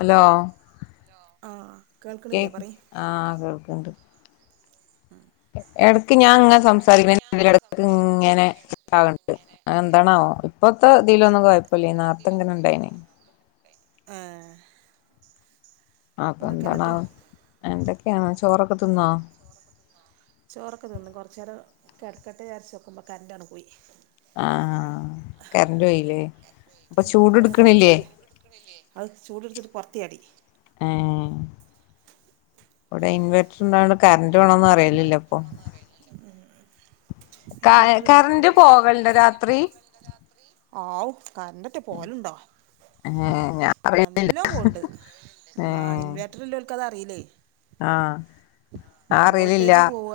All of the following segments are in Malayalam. അലോ ആഹ് കേൾക്കണില്ലേ കേക്ക് പറയ് ആഹ കേൾക്കണ്ട് എടയ്ക്ക് ഞാൻങ്ങെ സംസാരിക്ക [unintelligible] ക്ക് ഇങ്ങനെ ഇണ്ട് അത് എന്താണാവോ [unintelligible] പ്പെല്ലേ നാത്തുൻ എങ്ങനുണ്ടായീന് ആഹ് അപ്പൊ എന്താണാവോ ആ എന്തൊക്കെയാ ക്കെയാണോ ചോറൊക്കെ തിന്നോ ചോറൊക്കെ തിന്ന് കുറച്ച് നേരം കെടക്കട്ടെ വിചാരിച്ചപ്പം കറണ്ടങ്ങ് പോയി ആഹ് കറണ്ട് പോയില്ലേ അപ്പൊ ഉം ചൂട് അയില് പൊറത്ത് എടുക്കണില്ലേ ചാടിയ അത് ചൂടെടുത്തിട്ട് പൊറത്ത് ചാടി ഏ ഇവിടെ ഇൻവേർട്ടർണ്ടാണ് കറന്റ് വേണോന്ന് അറയില്ലല്ലിപ്പൊ ഇൻവേർട്ടർ ഇല്ല നമ്മക്ക് പോകല്ണ്ടോ രാത്രി ഔ കറന്റ്റ് ഒകെ പോലുണ്ടോ ഏഹ് ഞാൻ അറിയ നല്ലോം പോവ്ണ്ട് ആ ഏഹ് ഇൻവേർട്ടറില്ലോല്ക്ക് അതറീലെ ആഹ് ഞാൻ വോൾട്ടേജ് അറിയലില്ല പോവ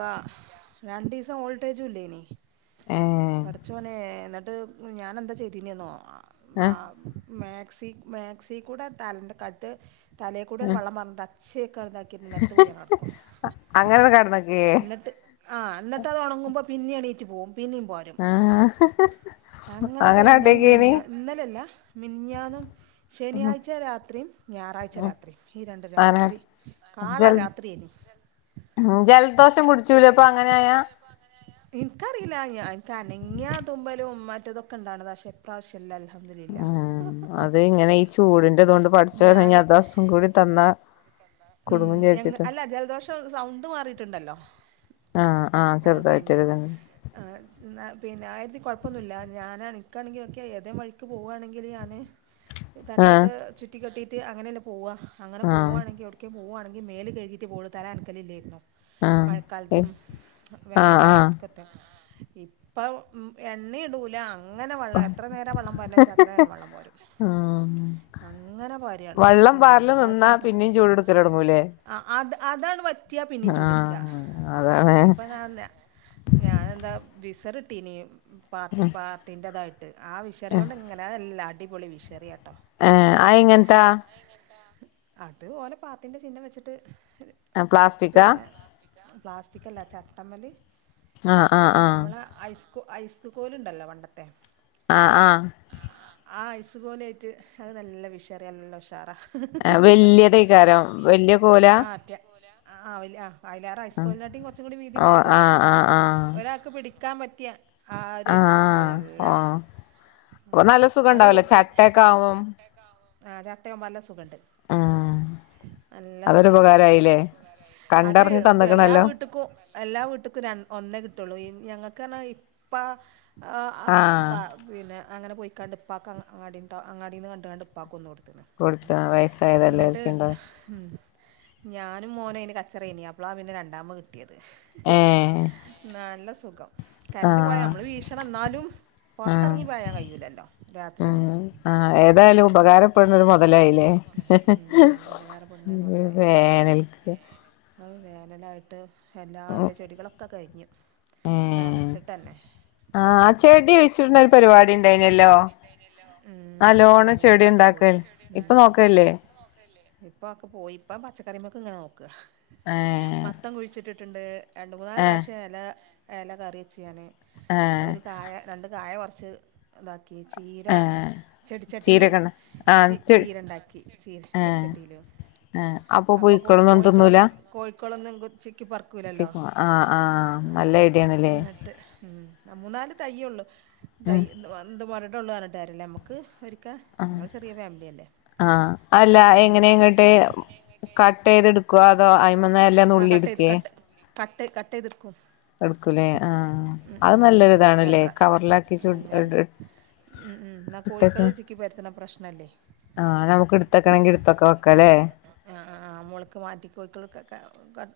രണ്ടീസം ഓൾട്ടേജും ഇല്ലേനി ഏഹ് പഠച്ചോനെ എന്നട്ട് ത് ഞാനന്താ ചെയ്തിനെന്നോ വ ആഹ് മാക്സി മാക്സികൂടെ കരണ്ട് കട്ട് തലേ കൂടെ വെള്ളംപാർന്നിട്ടാ ശ [unintelligible] കറുതാക്കിരുന്നു നലത്ത് പോയാ കടക്കും അങ്ങനെ കെടന്നക്കേ ഇന്നട്ട് ആ ഇന്നട്ട് അത് ഉണങ്ങുമ്പോ പിന്നിണീറ്റ് പോകും പിന്നിം പാരും ആഹ് അങ്ങനെപ്പോ ഇന്നലിം അങ്ങനാട്ടേക്കേനി മിനിഞ്ഞാ ഇന്നലല്ല മിഞ്ഞാന്നും ശനിയാഴ്ച രാത്രി ഞായറാഴ്ച ഉം രാത്രി ഈ രണ്ട് അങ്ങനെ രാത്രി കാള ജൽ രാത്രിയനി ജലദോഷം പിടിച്ചൂലേ അപ്പൊ അങ്ങനായാ ഇനിക്കറീല്ല ആ ഇനിക്ക്‌ അനങ്ങിയാ തുമ്പലും ഉം മറ്റതൊക്കെ ഇണ്ടാണത ക്ഷേ ഇപ്രാവശ്യലല്ലോ അഹ അത് ഇങ്ങനെ ഈ ചൂടിന്റെതുകൊണ്ട് പഠിച്ചോ പറ ഞാന് അദസും കൂടി തന്നാ കുടുങ്ങും ഉം വിചാരിച്ചിട്ട് അല്ല ജലദോഷം സൗണ്ട് മാറിട്ടുണ്ടല്ലോ ആഹ് ആഹ് പിന്നെ ചെറുതായിട്ടൊരു ഇതുണ്ട് എ ന്ന പിന്നെ ആയരത്തി കുഴപ്പമൊന്നുമില്ല ഞാന ഇൻക്കാണെങ്കിൽ ഒക്കെ ഏതേ വഴിക്ക് പോവുകവാണെങ്കിൽ ഞാാന് ആഹ് തട്ടൊക്കെ ചുറ്റിക്കെട്ടി തി അങ്ങനെ തന്നെ പോവാ അങ്ങനെ ആഹ് പോവാണെങ്കിൽ ഔ പോവാണെങ്കിൽ മേല് കഴികിട്ടെ പോവള്ളൂ തലനക്കലില്ലല്ലായിരുന്നു ആഹ് മഴക്കാലത്തും ആഹ് വേനല് ആഹ് ആദ്യത്തക്കത്ത ഇപ്പം എണ്ണി ഇടൂല ഇങ്ങനെ വള്ളേ എത്ര നേരം വെള്ളം പാര്നെ വച്ചൽ എത്ര നേരം വെള്ളം ഉം അങ്ങനെ പാരാണ് വള്ളം പാറല് എന്താ നിന്നാ ചൂട് പിന്നിം ചൂടെടുക്കലൊടങ്ങൂലേ ആ അത് അതാണ് പറ്റിയ പിന്നെയും ചൂട്ട്ട്ട്ക ആഹ് അതാണ് ഇപ്പ ഞ ന ഞാനന്താ വിരി സരട്ടിനി പാർട്ടി പാർട്ടിന്റെറതായി ത് ആ വിഷറിയോണ്ട് ഇങ്ങനെല്ലാ അടിപൊളി വിഷറിയാട്ടോ ഹ ആയ്യ് എങ്ങനെത്തെയാ അത് ഓനെ പാത്തിന്റെ ചിഹ്നം വെച്ചിട്ട് പ്ലാസ്റ്റിക്കാ പിന്നെ പ്ലാസ്റ്റിക്ക് അല്ലാം ചാ അമലി ആ ആ ആ ഐസ് കോലുണ്ടല്ലോ പണ്ടത്തെ ആഹ് ആഹ് ആ ഐസ് കോലാട്ട് അത് നല്ല വിഷറിയാ നല്ല ഉഷാറാ ഹ ഹ ഹ ഹ കരം വല്യ കോല ആ വല്യ ആ വയലാറ് ഹൈസ്കൂളിണ്ടായിട്ടും കുറച്ചും കൂടി വീതി ഓ ഉണ്ടായിട്ട് ആഹ് ഒരാൾക്ക് പിടിക്കും ഇക്കാംപറ്റിയെ ആ ആ ഓ അപ്പൊ നല്ല സുഖം ഉണ്ടാവലോ ചട്ടയൊക്കെ ആകുംബോ ആഹ് ചട്ടയും പല സുഖമുണ്ട് ആ നല്ല സുഖണ്ട് അത് കണ്ടറിഞ്ഞ് എല്ലാ തന്ന്ക്കണല്ലോ വീട്ടേക്കും എല്ലാ വീട്ടക്കും ഒന്നേ കിട്ടുള്ളൂ ഞങ്ങക്ക് കരണ ഇപ്പ ആ ആ ആഹ് പിന്നെ അങ്ങനെ പോയി കണ്ടിപ്പാക്ക അങ്ങാടി അങ്ങടിന്ന് കണ്ട് കണ്ട്പ്പാക്ക ഒന്ന് കൊടുത് അപ്പ കൊടുത്ത വയസ്സായതല്ലേ എന്നിട്ട് വിചാരിച്ചിണ്ടാവും ഉം ഞാനും മോന്‌ അയിന് കച്ചറയിന അപ്പളാ അവെ രണ്ടാമ കിട്ടിയത് ഏഹ് നല്ല സുഖം കറന്റ് പോയാ ആഹ് നമ്മള് വീക്ഷണം എന്നാലും ആഹ് പുറത്തിറങ്ങി പോയാൻ കഴൂലല്ലോ രാത്രി ഒന്നും ഉം ആഹ് ഏതായാലും ഉപകാരപ്പെട്ണൊരു മൊതലായില്ലേ ഊം വേനൽക്ക് അത് വേനലായിട്ട് എല്ലാ എന്റെ ചെടികളൊക്കെ കരിഞ്ഞു ഇ ഏഹ് നനച്ചിട്ടന്നെ ഒക്ക ആഹ് കരിഞ്ഞു ചെടി പോയി വെച്ചിട്ട്ണ്ടൊരു ചെടി പരിപാടി വെച്ചിട് ഇണ്ടായിനല്ലോ ഒരുപരുപാടി ഉണ്ടാരുന്നലോ അതൊക്കെ നല്ലോണം ഇണ്ടായിനൊക്കെ ചെടി പറ്റിപ്പോയി ഇണ്ടാക്കൽ ഇപ്പൊ നോക്കലില്ലേ ഇപ്പൾക്ക് പോയി പ്പം പച്ചക്കറിമൊക്കെ ഇങ്ങനെ നോക്കും ഏഹ് മത്തൻ കുഴിച്ചിട്ടിട് ട്ടുണ്ട് രണ്ട മൂന്നാല് ഏഹ് പ്രാവിശ്യം എല കറിവെച്ച് ഞാന് ഏഹ് ഒരു കായ രണ്ട് കായ വറു ച്ച് ഇതാക്കി ചീര ഏഹ് ചെടിച്ചട്ടില് ചീരകണ് ആഹ് ചീര ഉണ്ടാക്കി ചീര ചെടിച്ചട്ടി അഹ് അപ്പൊ പോയിക്കോളും ഇത് ഒന്നും തിന്നൂല [unintelligible] കൊച്ചി ചേക്കുവ ആഹ് ആഹ് നല്ല ഐഡിയണല്ലേ എന്നിട്ട് ഉം മൂന്നാല് തൈയുള്ളു തൈ [unintelligible] [unintelligible] നമുക്ക് ആഹ് ഞങ്ങൾ ചെറിയ ഫാമിലിയല്ലേ ആഹ് അല്ല അപ്പം എ അങ്ങനെ എങ്ങനെ കറി ഇങ്ങോട്ട് വെക്കാന് കട്ട്ചെയ്ത എടുക്കുവ അതോ അയ്മിന്ന ഇല ആ നുള്ളി കട്ട് ചെയ്ത് എടുക്കേ കട്ട് കട്ട് കട്ട് ചെയ്എടുക്കും എടുക്കൂലേ ആഹ് അത് ഉം നല്ലൊരു ഇതാണല്ലേ രണ്ട് പ്രാ കവറിലാക്കിച്ചു ഉം രണ്ട് ഉം ഉം എന്നാ കോഴിക്കള് ചിക്കി പരത്തണ പ്രശ്നല്ലേ ആ നമുക്ക് എടുത്തക്കണെങ്കി എട് പുസ്ത്തക്കവൊക്കലെ ആഹ് മുളക്ക് മാറ്റി കോഴിക്കൾ ഒക്കെ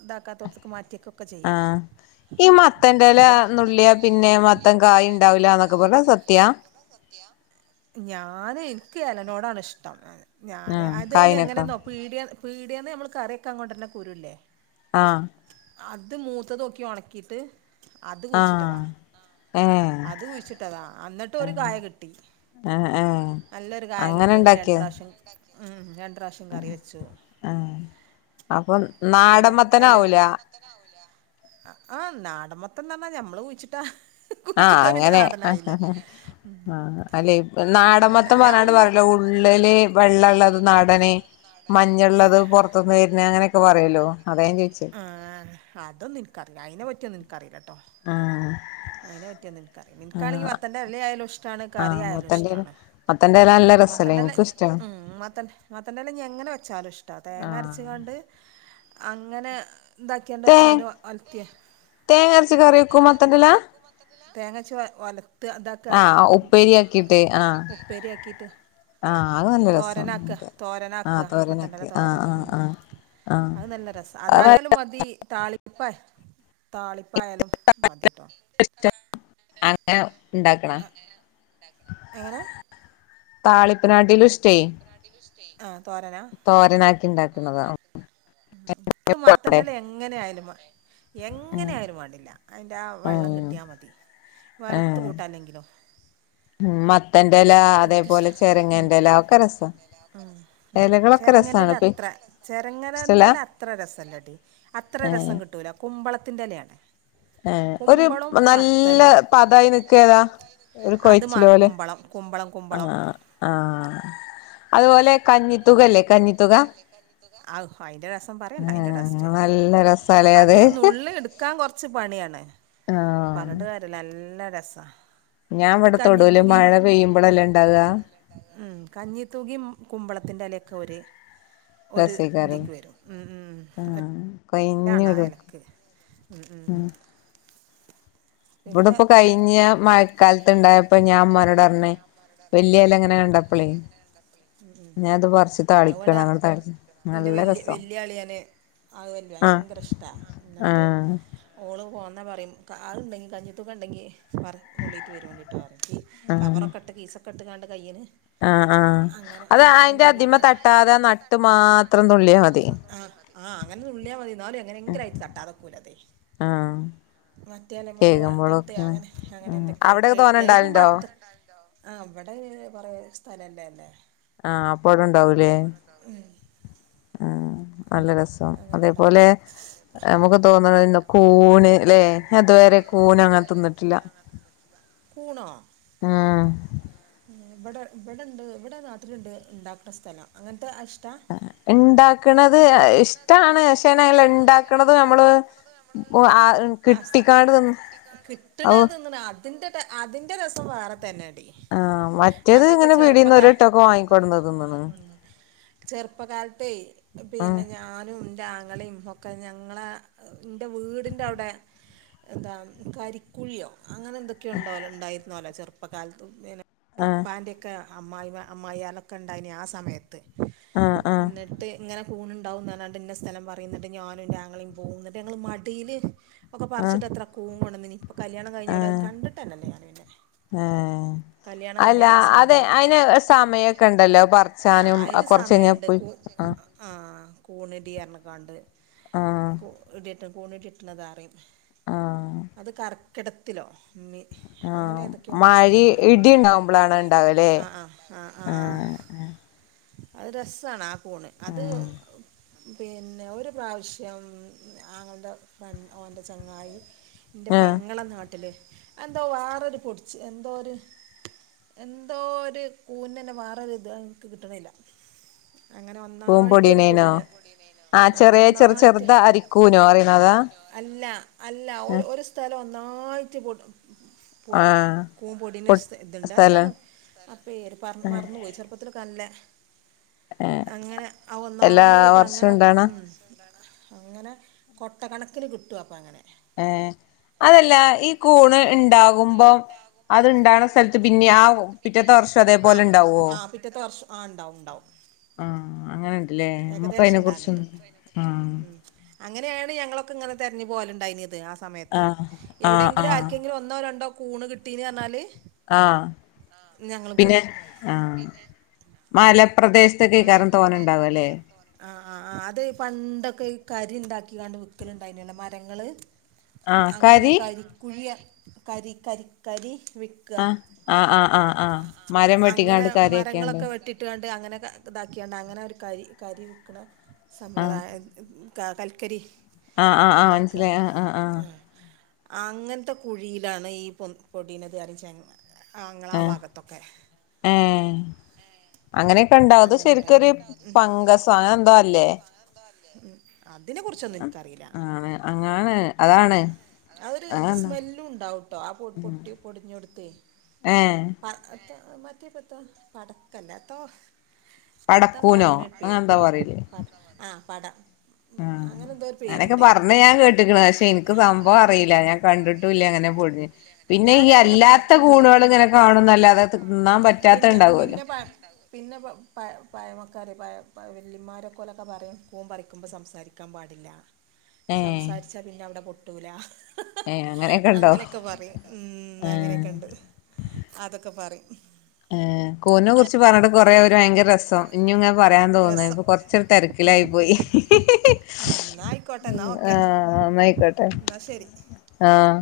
ഇതാക്കാത്തോടത്തക്ക് മാറ്റിയൊക്കെ ആഹ് ഈ മത്തന്റെ ഇല ഞാൻ നുള്ളിയാ പിന്നെ മത്തൻ കായ ഉണ്ടാവൂല എന്നൊക്കെ പറഞ്ഞ സത്യാ ഞ ആഹ് അതിന് കായിനൊക്കെ എങ്ങനെന്നോ പീടിക പീ [unintelligible] നമ്മൾ കറിയക്കാ അങ്ങോണ്ടരുന്ന കുരുവില്ലേ ആഹ് അത് മൂത്തത് നോക്കി ഉണക്കിയിട്ട് അത് കുഴിച്ചിട്ടതാ ആഹ് ഏഹ് അത് കുഴിച്ചിട്ടതാ എന്നിട്ട് ഒരു കായകിട്ടി ഏഹ് ഏഹ് നല്ലൊരു അങ്ങനെ കായകിട്ടി ഞങ്ങൾ ഉണ്ടാക്കിയ രണ്ട് പ്രാവശ്യം മ് ര പ്രാവശ്യം കറിവെച്ചു ആഹ് അപ്പം എല നാടൻ എല മത്തനാവൂല ആഹ് നാടൻ മത്തൻ എന്ന് പറഞ്ഞതി ഞമ്മള് കുഴിച്ചിട്ടതാ ആഹ് അങ്ങനെ ആഹ് ഉം ആഹ് അല്ലെ അങ്ങനെ നാടമത്തൻ ഞാൻ പറയാണ്ട് ഒന്നും പറലോ ഉള്ളില് വെള്ളള്ളത് നടനെ മഞ്ഞുള്ളത് ആഹ് പുറത്തുന്ന് വരണ അങ്ങനെയൊക്കെ പറയല്ലോ അത ഞാൻ ചോദിച്ചേ കറി കേട്ടോ ആഹ് അതിനെ പറ്റിയൊന്നുംനിൻക്കറിയൂല നിക്കാണെങ്കി ആഹ് മത്തൻന്റെ ഇല ആയാലും ഇഷ്ടമാണ് കറി ആഹ് ആയാലും മത്തന്റെല ഇഷ്ടമാണ് മത്തന്റെല നല്ല രസല്ലേ മത്തൻന്റെല്ല എനിക്കും ഇഷ്ടാണ് ഉ മത്തൻ മത്തൻന്റെല്ല എങ്ങനെ വെച്ചാലും ഇഷ്ട തേങ്ങ ആഹ് അരച്ചുകണ്ട് അങ്ങനെ തേ ഒലത്തിയ തേങ്ങ അരച്ച് കറി വക്കും മത്തൻറ്റില തേങ്ങഅരച്ച് ഒലത്ത് അതാക്കാ ആഹ് ഉപ്പേരിയാക്കിട്ട് ആഹ് ഉപ്പേരിയാക്കിട്ട് ആഹ് അത് നല്ല തോരനാക്ക രസാണ് ആഹ് തോരനാക്കുക മത്തന്റില തോരനാക്കി ആഹ് തോരൻ ആഹ് ഉം ആഹ് ആഹ് അത് നല്ല രസം അത് അതായാലും മതി താളിപ്പ താളിപ്പ ഇപ്പായാലും മതിട്ടോ [unintelligible] ഉണ്ടാക്കണ എങ്ങനെ താളിപ്പനാട്ടീലും ഇഷ്ട ആ തോരന തോരനാക്കി ഉണ്ടാക്കണതാ തോരക്കുന്നതാ എനിക്ക് അവിടെ മത്തൻറല എങ്ങനെ ആയാലും ഉം എങ്ങനെയ ആയാലും വേണ്ടില്ല അതിൻ്റെ ആ വെള്ളം ആഹ് കിട്ടിയാൽ മതി വറത്ത്‌ കൂട്ടല്ലെങ്കിലോ ഉം മത്തന്റെല അതേപോലെ ചെരങ്ങന്റെല ഒക്കെ രസാ എലകളൊക്കെ ചെരങ്ങന്റെല രസാണ് പി അത്ര ഇഷ്ടല്ല ചെരങ്ങന്റെല അത്ര രസല്ലാട്ടീ അത്ര രസം കിട്ടൂല കുമ്പള ത്തിന്റെലാണ് ഹേ ഒരു നല്ല പതായി നിക്ക ഏതാ ഒരു അത് മാ കൊയിച്ചില പോലെ കുമ്പളം കുമ്പളം അ കുമ്പളം ആ ആ അതുപോലെ കഞ്ഞിത്തുകല്ലേ കഞ്ഞിത്തുക ആ അയിന്റെ രസം പറയണ്ട അയിന്റെ ആഹ് ടസ്റ്റ് നല്ല രസാലേ അത് നുള്ള് എടുക്കാൻ കൊറ കുറച്ച് പണിയാണ് പറഞ്ഞിട്ടുകാര്യമില്ല എല്ലാ രസ ഞാ ഇവിടെ തൊടുവല് മഴ പെയ്യുമ്പോളല്ലാം ഇണ്ടാകുക ഉം കഞ്ഞിത്തൂകി കുമ്പളത്തിന്റെ എലൊക്കെ ഒരു ഒരു രസേക്കാരം ഇതിക്ക് വരും ഉം ഉം അണാ കൊഴിഞ്ഞിടും എലക്ക് ഉം ഉം പിന്നെ ഇവിടെപ്പോ കഴിഞ്ഞ മഴക്കാലത്ത്ണ്ടായപ്പോ ഞാൻ ഉമ്മാനോട് പറഞ്ഞ് വല്യ എല ഇങ്ങനെ കണ്ടപ്പളേ ഞാൻ അത് പറിച്ച് അവിടെ താളിക്കാണ് അങ്ങനെ താളിച്ച് എന്റെ നല്ല രസാ വല്യ അളിയാന് അല്ല ആഹ് ഭയങ്കര ഇഷ്ടാ എന്നിട്ട് ആഹ് ഓള് പോ എന്നാ പറയും കാ അണ്ടെങ്കിൽ കഞ്ഞിത്തൂക ണ്ടെങ്കി [unintelligible] ആഹ് കാവറൊക്കെയിട്ട് കീസ കെട്ടുകാണ്ട കയ്യിന് ആഹ് ആഹ് അങ്ങനെ അത് അങ്ങനെ അയിന്റെ അതിമെ നുള്ളെയെടുത്തു അതിന്റെ തട്ടാതെ ആ അതിമ്മേ നട്ട് തട്ടാതെ മാത്രം നട്ട് തുള്ളിയാ മതി മാത്രം ആ അങ്ങനെ നുള്ളിയാ മതി എന്നാലും എങ്ങനെ എങ്കിലും തട്ടാതെക്കലതെ ആഹ് മറ്റേ ഒന്ന് തട്ടിയ കേക്കുമ്പോളൊക്കെ അങ്ങനെ അങ്ങനെ ഉം എന്തൊ അവിടെക്കെ തോനെ കേക്കുമ്പോ ഇണ്ടാവലുണ്ടോ അത്ര ആ അവിടെ പറ സ്ഥലല്ലേ അല്ലേ ആ അപ്പ ടൗലെ ആ നല്ല രസം അങ്ങനെ അതേപോലെ ഉണ്ടാവലുണ്ട് നമുക്ക് തോന്നണ കൂണ് അല്ലെ അതുവരെ കൂണ് അങ്ങനെ തിന്നിട്ടില്ല കൂണോ ഉം ആ ഇവിടെ ഇവിടെണ്ട് ഇവിടെ രാത്രി ഇണ്ട് ഇണ്ടാക്കുന്ന സ്ഥലം അങ്ങനത്തെ ഇഷ്ടാ ഇണ്ടാക്കണത് ഇഷ്ടാണ് പക്ഷേന അല്ല ഇണ്ടാക്കണത് നമ്മള് ആ സ കിട്ടിക്കാണ്ട് ന്ന് കിട്ടണ ഒ ഇപ്പം വേറെ തന്നെയാണ് ആ മറ്റേത് ഇങ്ങനെ പീടീന്ന് ഒരുട്ടൊക്കെ വാങ്ങിക്കൊടന്നതിന്നണ് ഉം [unintelligible] പിന്നെ ഞാനും ഞങ്ങളെയും ഓക്കെ ഞങ്ങളെ ൻ്റെ വീടിൻ്റെ അവിടെ എന്താ കരിക്കുഴിയോ അങ്ങനെ എന്തൊക്കെയോ ഉണ്ടല ഉണ്ടായിരുന്നല്ലേ ചെറപ്പം അപ്പം കാലത്ത് പിന്നെ ആ പാൻറ് എക്ക് അമ്മായിമ്മ അമ്മായിയാലൊക്കെ ഉണ്ടായിന് ആ സമയത്ത് ആ ആ എന്നിട്ട് ഇങ്ങനെ കൂണ് ഉണ്ടാവുന്നാന്റെ സ്ഥലം പറയുന്നിട്ട് ഞാനും ൻ്റെ ആങ്ങളെയും പോകുന്നുട്ട് ഞങ്ങള് മടിയില് ഒക്കെ ആ പറിച്ചിട്ട്ത്ര കൂണ്കൊണ്ടുന്നീനി അപ്പൊ കല്യാണം ആ കഴിഞ്ഞോടത് കണ്ടിട്ടല്ലല്ലോ ഞാൻ പിന്നെ ഏ കല്യാണം അല്ല കഴിഞ്ഞേരം ആ അതെ സാധനം അയിന് സമയം ഒക്കെ ഉണ്ടല്ലോ ആ പറച്ചാനും അതിന് കൊറച്ച് കഴിഞ്ഞ സമയമുണ്ട് പോയി കൂ ആ ആ കൂണ് ഇടി ആറിണക്കാണ്ട് ആ കൂണ് കിട്ടുന്നത് അറിയും ആഹ് അത് ക കിടത്തിലോ [unintelligible] അങ്ങനെ ഏതൊക്കെയോ മാസത്തിലാ ഇടിണ്ടാവുമ്പോളണ ഉണ്ടാവല്ലേ ആ ആ അത് രസാണ് പോണ് അത് ആഹ് പിന്നെ ഒരു പ്രാവശ്യം ആങ്ങളെൻ്റ ഫ്രണ്ട് ഓന്റെ ചങ്ങായി ന്റെ ആഹ് പെങ്ങളെ നാട്ടില് എന്തോ വേറൊരു പൊടിച്ച് എന്തോ ഒരു എന്തോ ഒരു കൂഞ്ഞനെ വേറോരു ഇതക്ക് കി കിടുന്നില്ല അങ്ങനെ ഒന്നായിട്ടൊരു പൂമ്പൊടിയണേനോ പൊടിനെ ആഹ് ആ ചെറിയ ചെറു ഒന്നായിട്ട് ചെറുത അരിക്കൂനോ അറിയണതാ അല്ല അല്ല സ്ഥലം നായിട്ട് പോട്ടും ആഹ് കൂമ്പൊടന് പൊട്ട് ഇതുണ്ട് എന്താണ് സ്ഥലം അപ്പേര് പറ മറന്നുപോയി ചെറു പ്പത്തി തല്ലേ അങ്ങനെ എല്ലാ ഒന്നായിട്ട് അങ്ങനെ വർഷവും ഇണ്ടാണ ഉ അങ്ങനെ കൊട്ട കണക്ക അക്കന് കിടും അപ്പോ അങ്ങനെ ഏ അതല്ല ഈ കൂണ് ഉണ്ടാകുമ്പോം അത്ണ്ടുന്ന സ്ഥലത്ത് പിന്നെ ആ മുറ്റത്തെ വർഷം അതേപോലെ ഉണ്ടാവുവോ ആ ഉണ്ടാവണ്ടാവും ആ അങ്ങനെ ഏകദേശം ഉണ്ടാനുണ്ട് ആഹ് ഉ അങ്ങനെയാണ് ഞങ്ങളൊക്കെ ഇങ്ങനെ തെര ഞ്ഞ് പോക ലുണ്ടായിന് ആ സമയത്ത് ആഹ് ആഹ് എവിടെങ്കിലും ആഹ് ആരിക്കെങ്കിലും ഒന്നോ രണ്ടോ കൂണ് കിട്ടി നി എന്നാ ല് ആ പിന്നെ ആ മല ആ അത് പണ്ടൊക്കെ രി ഉണ്ടാക്കികാ ണ്ട് വിക്കലുണ്ടായിനല്ല മരങ്ങള് ആഹ് അങ്ങനെ കരി കരിക്കുഴിയ കരി കരി കരി ആ ആ മരം അങ്ങനെ വെട്ടിക്കാണ്ട് കാര്യൊക്കെ ഉണ്ടോ ഇതാക്കിയണ്ട് അങ്ങനെ ഒരു കരി കരി വൽക്കണ സമ്പ്രദായ ക കൽക്കരി ആആആ ഉണ്ടാക്കുക മനസ്സിലായി ആ ആഹ് അങ്ങനത്തെ കുഴിയിലാണ് ഈ പൊ പൊടീനത് അരി ചേങ്ങ ആ ആ അങ്ങനെയൊക്കെണ്ട് ത് അങ്ങനെ ശെരിക്കൊരു ഉണ്ടായിന് പങ്കസം അങ്ങനെ എന്തോ അല്ലേ അതിനെ കുറിച്ചൊന്നും എനിക്കറിയില്ല ആണ് അങ്ങാണ് അതാണ് അതൊരു അങ്ങനെന്തോ സ്മെല്ലുംണ്ടാവട്ടോ ആ പൊ പൊട്ടി പൊടിഞ്ഞൊടുത്ത് ഏഹ് മറ്റേപ്പത്ത പടക്കല്ലേത്തോ എത്താ പോ പടക്കൂനോ അതിനെട്ടേ അങ്ങനെന്തോ ആ പട മ് അങ്ങനെ എന്തോ ഒരു അങ്ങനൊക്കെ പേരുണ്ടതിന് പറഞ്ഞു ഞാൻ കേട്ടിക്കണ് പക്ഷെ എനിക്ക് സംഭവം അറിയില്ല ഞാൻ കണ്ടിട്ടുല്ല അങ്ങനെ പൊഴിഞ്ഞ് പിന്നെ ഞാൻ ഈ അങ്ങനെ അല്ലാത്ത പറിച്ചും ചെയ്യും കൂണുകൾ ഇങ്ങനെ കാണുന്നല്ലാതെ തി തിന്നാൻ പറ്റാത്ത പിന്നെ ഇണ്ടാവുല്ലോ പയമക്കാര് പയ പ വല്യമാരെക്കൊലക്കെ പറയും കൂൺ പറിക്കുമ്പോൾ സംസാരിക്കാൻ പാടില്ല ഏഹ് സംസാരിച്ചാ പിന്നവിട പൊ കിട്ടൂല ഏഹ് ഇണ്ടോ അങ്ങനെയൊക്കെ പറയും മ് ആഹ് അങ്ങനെയൊക്കെ ഉണ്ട് അതൊക്കെ പറയും ഏഹ് കൂണിനെ കുറിച്ച് പറഞ്ഞിട്ട് കൊറേ ഭയങ്കര രസം ഇനി ഇങ്ങന പറയാൻ തോന്നുന്നേ രസം ഇപ്പൊ കൊറച്ചൊരു തിരക്കിലായി പോയി ഉം ന്നാ ആയിക്കോട്ടെ മു എന്നാ ഓക്കെ ആഹ് എന്നായിക്കോട്ടെ എന്നാ ശരി ആഹ്